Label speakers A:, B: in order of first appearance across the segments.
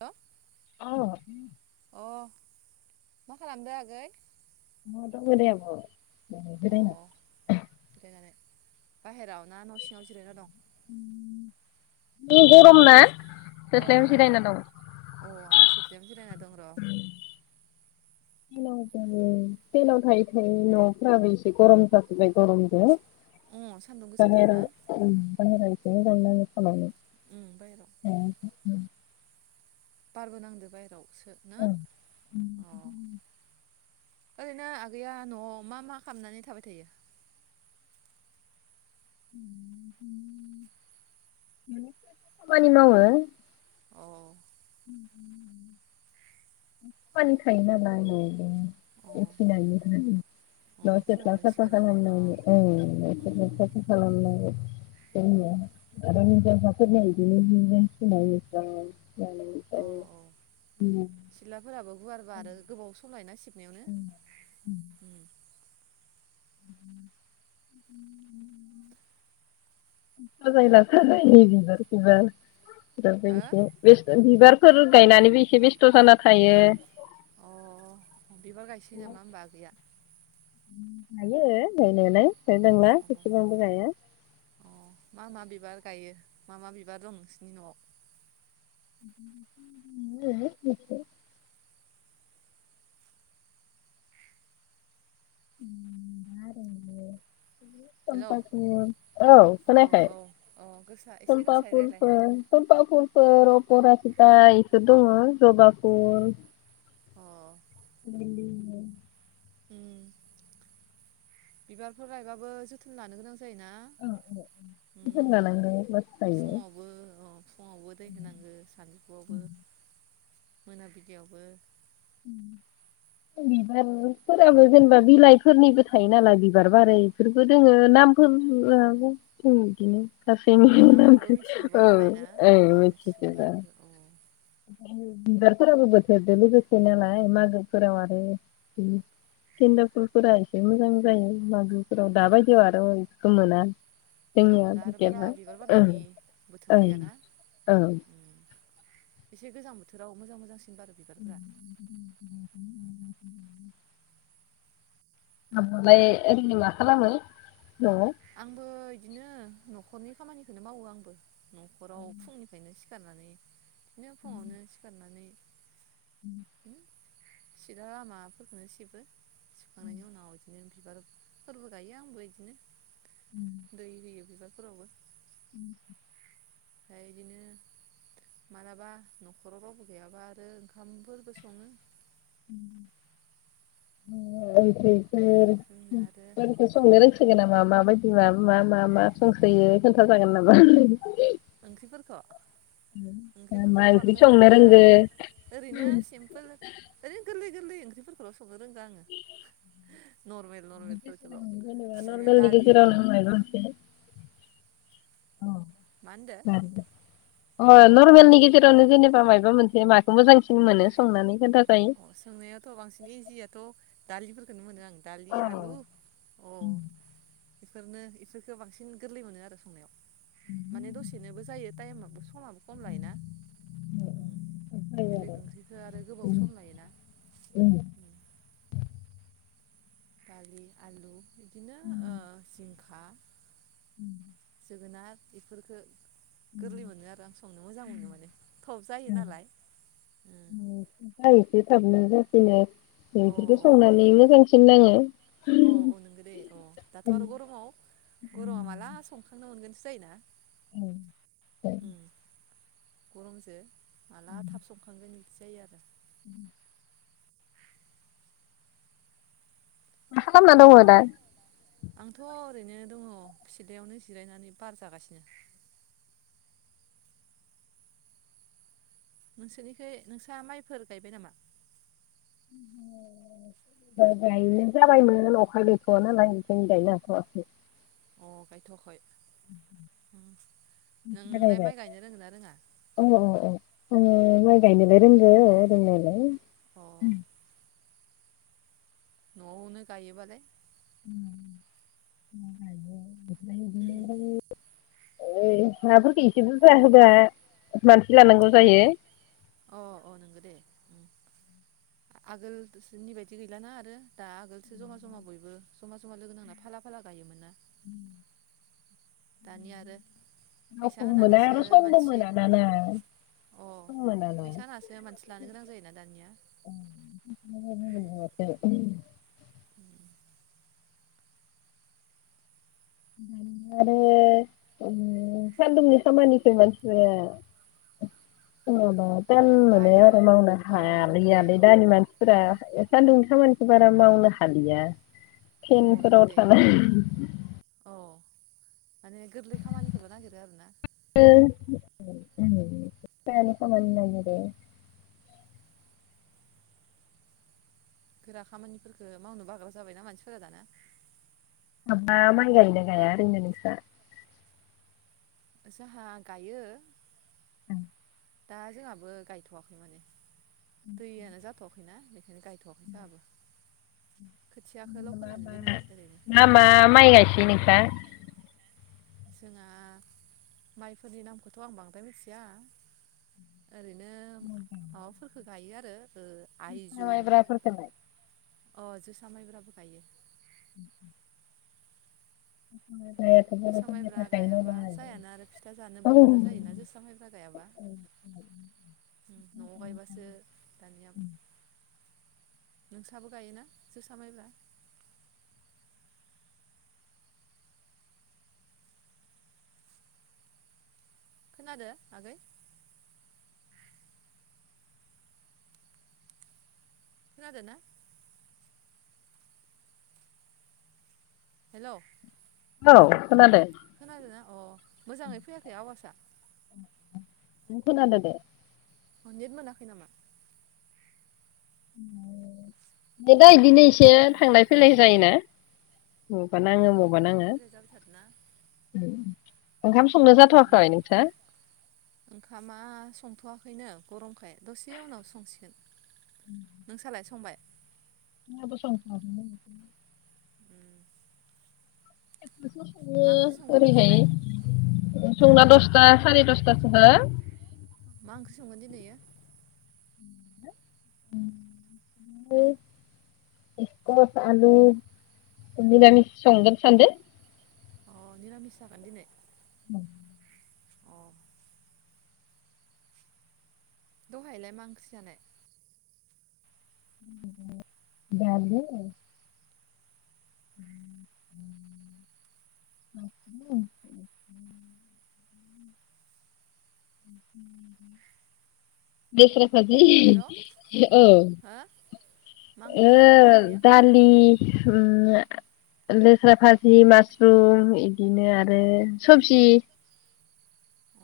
A: Hello
B: औ
A: मा खालामदो आगै?
B: [unintelligible] आब'
A: अ
B: जिरायना
A: जिरायनानै बाहेराव ना न' सिङाव जिरायना दं
B: [unintelligible] गरम ना सिथ्लायाव जिरायना दं
A: थ्लायाव जिरायना दं र'
B: [unintelligible] फेनाव थायै थायै न'फोराबो गरम जाफैबाय गरम जों
A: उम सान्दुं गोसाथारना उम
B: [unintelligible]
A: बाहेराव
B: [unintelligible] उम उम
A: बारबो नांदों बाहेराव [unintelligible] ओरैनो आगैया न'आव मा मा खालामनानै थाबाय थायो
B: [unintelligible] खामानि मावो
A: अ अ
B: [unintelligible]
A: अ फुङावनो सिखारनानै अ उम उम
B: [unintelligible]
A: उम
B: [unintelligible]
A: औ औ
B: ओम,
A: सिथलाफोराबो गुवारबा आरो गोबाव सम लायोना सि नायावनो
B: ओम,
A: उ
B: [unintelligible] फोराबो
A: हो
B: एसे बेस्थ' बिबारफोर गायनानैबो एसे बेस्थ' जाना थायो
A: अ बिबार गायसोयो नामा होमबा आगैया
B: उ गायो गायनायालाय [unintelligible]
A: अ
B: एसेबांबो गाया
A: बार गायो मा मा बिबार दं नोंसिनि न'आव
B: [unintelligible] [unintelligible] बिदिनो
A: हेलौ
B: समपा फुल औ खोनायाखाय
A: औ अ गोसा एसे
B: समपा
A: गोसायै रायलाय
B: फुलफोर समपा फुल [unintelligible] बेफोर दङ जबा फुल
A: अ
B: [unintelligible]
A: उ बिबारफोर गायबाबो जोथोन लानो गोनां जायो ना
B: औ
A: उ
B: जोथोन लानांगौ मस्त जायो
A: फुङावबो अ फुङावबो दै होनांगौ सानजौफुआवबो मोनाबिलियावबो
B: उ बिबारफोराबो जेनेबा बिलाइफोरनिबो थायो नालाय बिबार बारै फोरबो दोङो नामफोर [unintelligible] बिदिनो गासैनि
A: अ नामखोबो
B: नामखौ
A: मिथिजोबा
B: औ
A: नालाय ना अ मिथिजोबा नामखौ औ
B: बिबारफोराबो बोथोरजों लोगोसे नालाय मागोफोराव आरो उ गेनदाफुलफोरा एसे मोजां जायो मागोफोराव दाबायदियाव आरो बेखौ मोना
A: अ
B: जोंनिया
A: दा आरो बारा
B: लकेला
A: बिबार
B: ओं
A: बारनायनि बोथोर
B: ओं
A: गैयाना
B: ओं
A: एसे गोजां बोथोराव मोजां मोजांसिन बारो बिबारफोरा
B: [unintelligible] आब'आलाय ओरैनो मा खालामो?
A: आंबो बिदिनो न'खरनि खामानिखौनो मावो आंबो न'खराव फुंनिफ्रायनो सिखारनानै बिदिनो फुङावनो सिखारनानै
B: उ
A: सिला लामाफोरखौनो सिबो सिबखांनायनि उनाव बिदिनो बिबार फोरबो गायो आंबो बिदिनो दै होयो बिबार फोरावबो
B: [unintelligible]
A: ओमफ्राय बिदिनो मालाबा न'खराव रावबो गैयाबा आरो ओंखामफोरबो सङो
B: [unintelligible] ओंख्रिफोर
A: जोंनो आरो
B: [unintelligible] संनो रोंसोगो नामा? माबायदि मा मा मा संसोयो खोन्था जागोन नामा?
A: ओंख्रिफोरखौ
B: मा मा
A: ओंख्रिफोरखौथ'
B: ओंख्रि
A: बांद्राय
B: संनो
A: रोङा
B: रोंगो
A: ओरैनो सिम्पोल ओरैनो गोरलै गोरलै ओंख्रिफोरखौल' संनो रोंगौ आङो नर्मेल नर्मेल
B: जेनेबा
A: फोरखौल'
B: नर्मेलनि
A: दालि
B: गेजेरावनो मायबा मोनसे
A: मा होनदो?
B: अ नर्मेलनि गेजेरावनो जेनेबा मायबा मोनसे माखौ मोजांसिन मोनो संनानै खोनथा
A: अ संनायाथ' बांसिन इजियाथ' दालिफोरखोनो मोनो आं दालि आलु अ इफोरनो इफोरफोरखौ बांसिन गोरलै मोनो आरो संनायाव माने दसेनोबो जायो टाइमाबो समाबो खम लायोना बेलेग ओंख्रिखौ आरो गोबाव सम लायोना
B: ए
A: उम दालि आलु बिदिनो जिंखा
B: उम
A: जोगोनार बेफोरखौ गोरलै मोनो आरो आं संनो मोजां मोनो माने थब जायो नालाय
B: ए थाबनो जासिनो
A: अ
B: बेफोरखौ
A: अ
B: संनानै मोजां सिन नाङो
A: औ औ नोंगो दे औ दाथ' आरो गरमाव गरमाव माला संखांनो मोनगोन जायो ना उम गरमसो माला थाब संखांगोन जायो आरो
B: उम मा खालामना दङ दा
A: आंथ' ओरैनो दङ सिलायावनो जिरायनानै बार जागासिनो नोंसोरनिखै नोंसा माइफोर गायबाय नामा
B: गायनो जाबायमोन अखा गैथ'आ नालाय बिनिखायनो गायनो हाथ'वाखै
A: अ गायथ'हखै नोंलाय
B: जागायबाय
A: माइ गायनो रोंगोन ना रोङा
B: अ अ आङो माइ गायनोलाय रोंगौ रोंनायालाय
A: अ न'आवनो गायोबालाय
B: [inaudible]
A: उम
B: ए हाफोरखौ एसे बुरजा होबा मानसि लानांगौ जायो
A: अ अ नोंगौ दे आगोल बायदि गैलाना आरो दा आगोलसो जमा जमा बयबो जमा जमा लोगो नांना फाला फाला गायोमोन ना
B: उम
A: दानिया आरो फैसा
B: रावखौबो मोना
A: होनानैसो
B: आरो समबो
A: मानसि
B: मोनाना ना
A: अ
B: सम मोनाना
A: फैसा होनासो मानसि लानो गोनां जायोना दानिया उम उम
B: आरो सान्दुंनि खामानिखौ मानसिफोरा जेनबा
A: अ
B: थान मोनो
A: बायो
B: आरो मावनो
A: औ
B: हायालै
A: नोंगो दे
B: आरो
A: औ
B: दामि मानसिफोरा
A: उम
B: सान्दुं बारा मावनो हालिया
A: औ
B: फेनफोराव थाना
A: अ माने गोरलै खामानिखौल नागिरो आरो ना?
B: उम गोरलै खामानि नागिरो
A: गोरा खामानिफोरखौ मावनो बाग्रा जाबायनाा मानसिफोरा दाना
B: माबा माइ गायनो गाया ओरैनो नोंस्रा?
A: जोंहा गायो। दा जोंहाबो गायथवाखै माने दैयानो जाथवाखैना गायथवाखै जोंहाबो। खोथियाखौल' फोनानै दोनबाय ओरैनो
B: मा मा माइ गायसोयो नोंस्रा?
A: जोंहा माइफोरनि नामखौथ आं बांद्राय मिथिया। ओरैनो माबाफोरखौ गायो आरो। ओ आइजुम
B: माइब्राफोरखौलाय?
A: अ जोसा माइब्राबो गायो।
B: उम [inaudible]
A: जोसा
B: बर'फोरनि
A: माइब्रा
B: थाखायो
A: गायाबा
B: नालाय
A: जायाना आरो फिथा जानोबो मोना जायोना जोसा माइब्रा गायाबा नयाव गायबासो दानिया नोंसाबो गायोना जोसा मायब्रा? खोनादों आगै? खानादो ना? हेलौ
B: औ खोनादों
A: खोनादों ना अ मोजाङै फैयाखै आवजा।
B: खोनादो दे
A: नेट मोनाखै नामा??
B: दा बिदिनो एसे थांलाय फैलाय जायोना? मावबा
A: अ
B: नाङो मावबा
A: थांलाय
B: नाङा।
A: फैलाय जाबाय थादोना
B: ओंखाम संनो
A: उम
B: जाथवाखै नोंसा?
A: खैनो गरमखाय दसे उनाव संसिगोन। नोंसालाय संबाय?
B: जोंहाबो संथयाखैनो
A: [inaudible]
B: सङो
A: मा ओंख्रि संगोन
B: ओरैहाय
A: दिनैलाय हो
B: संना दसथा सारि दस हो
A: मा ओंख्रि संगोन दिेनैयो?
B: इकस आलु मिरामिस संगोन सानदो।
A: मिरामिस जागोन दिनै? अ दहायलाय मा ओंख्रि जानाय?
B: [unintelligible] [unintelligible] [unintelligible] [unintelligible] लेस्रा [unintelligible]
A: हेल'
B: औ ओ
A: हो मा ओंख्रि जादोंमोन दहायो
B: दालि [unintelligible] लेस्रा फाजि मासरुम बिदिनो आरो सबजि
A: अ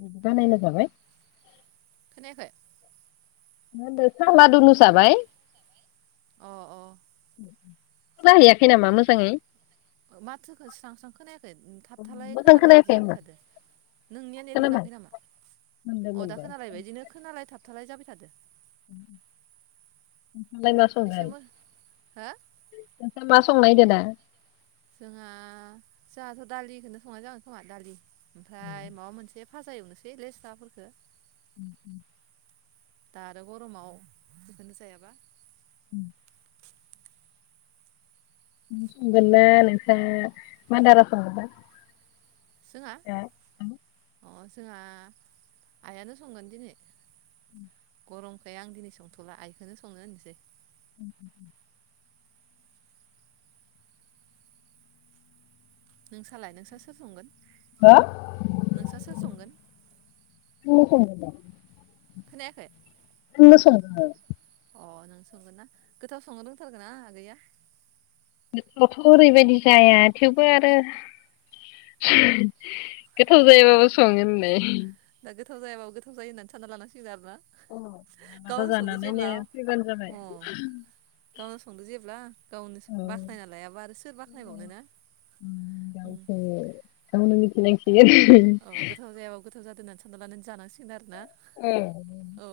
B: बिदि बानायना जाबाय
A: खोनायाखै
B: मा होनदो [unintelligible] जाबाय
A: अ अ
B: [unintelligible] [unintelligible] मोजाङै?
A: [unintelligible] माथोखौ स्रां स्रां खोनायाखै थाबथालाय
B: मोजां
A: खोनालाय
B: खोनायाखै
A: बिदि जाबाय
B: आङो
A: थादो नोंनिया नेट
B: खोनाबाय
A: मोनाखै नामा?
B: मोनदो
A: अ दा
B: मोनदो
A: खोनालायबाय बिदिनो खोनालाय थाब थालाय जाबाय थादो
B: [unintelligible] मा
A: एसे
B: संगोन
A: मोन हो?
B: नोंसा मा संनायदो दा?
A: जोंहा जाहाथ' दालिखौनो संनाय जागोन खोमा दालि ओमफ्राय माबा मोनसे फाजा एवनोसै लेस्राफोरखो
B: उम उम
A: दा आरो गरमाव बेखौनो जायाबा
B: उम नों संगोनना नोंसा मादारा संगोनबा?
A: जोंहा अ जोंहा आइयानो संगोन दिनै गरमखाय आं दिनै संथ'ला आइखौसो संनो होनोसै नोंसालाय नोंसा सोर संगोन? नोंसा सोर संगोन?
B: [unintelligible]
A: खोनायाखै
B: [unintelligible]
A: अ नों संगोन ना गोथाव संनो रोंथारगो ना आगैया
B: गोथावथ' ओरैबायदि जाया थेवबो आरो गोथाव [unintelligible] जायाबाबो सङो होनलाय
A: दा गोथाव जायाबो गोथाव जायो होनना सानना लानांसिगोन आरोना
B: अ मालाबा
A: गावनो
B: जाना
A: संदो
B: नायनो
A: जेब्ला
B: फैबानो जाबाय
A: अ
B: [unintelligible]
A: गावनो संदो जेब्ला गावनो
B: औ
A: बाख्नायना लायाबा आरो सोर बाख्नायबावनो ना उम
B: गावसो गावनो मिथिनाय
A: औ गोथाव जायाबाबो
B: [unintelligible]
A: गोथाव जादो होननानै सानना लानानै जानांसिगोन आरो ना औ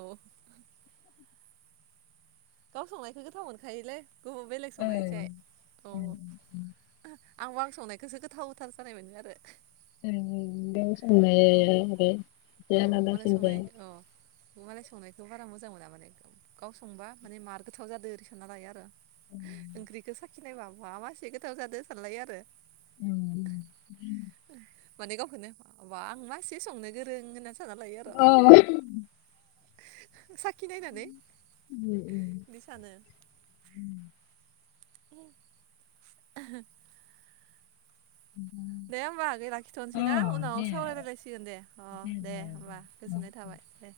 A: गाव संनायखौ गोथाव मोनखायोलै गुबुन बेलेग
B: ओं
A: संनायनिसाय अ
B: ओं
A: आंबो आं संनायखौसो गोथावथार जानाय मोनो आरो औ
B: [unintelligible]
A: औ मालाय संनाय अ
B: [unintelligible]
A: मालाय संनायखौ बारा मोजां मोना माने गाव संबा माने मार गोथाव जादो ओरै सानना लायो आरो ओंग्रिखौ सा खिनायबा बा मासे गोथाव जादो सानलायो आरो उ माने गावखौनो बा आं मासे संनो गोरों होनना सानना लायो आरो
B: औ
A: साखि नायनानै
B: उ
A: बिदि सानो
B: उ उ
A: ए आह दे होमबा आगै लाखिथ'नोसैना उनाव सावरायलायलायसिगोन दे अ दे होमबा गोजोननाय थाबाय दे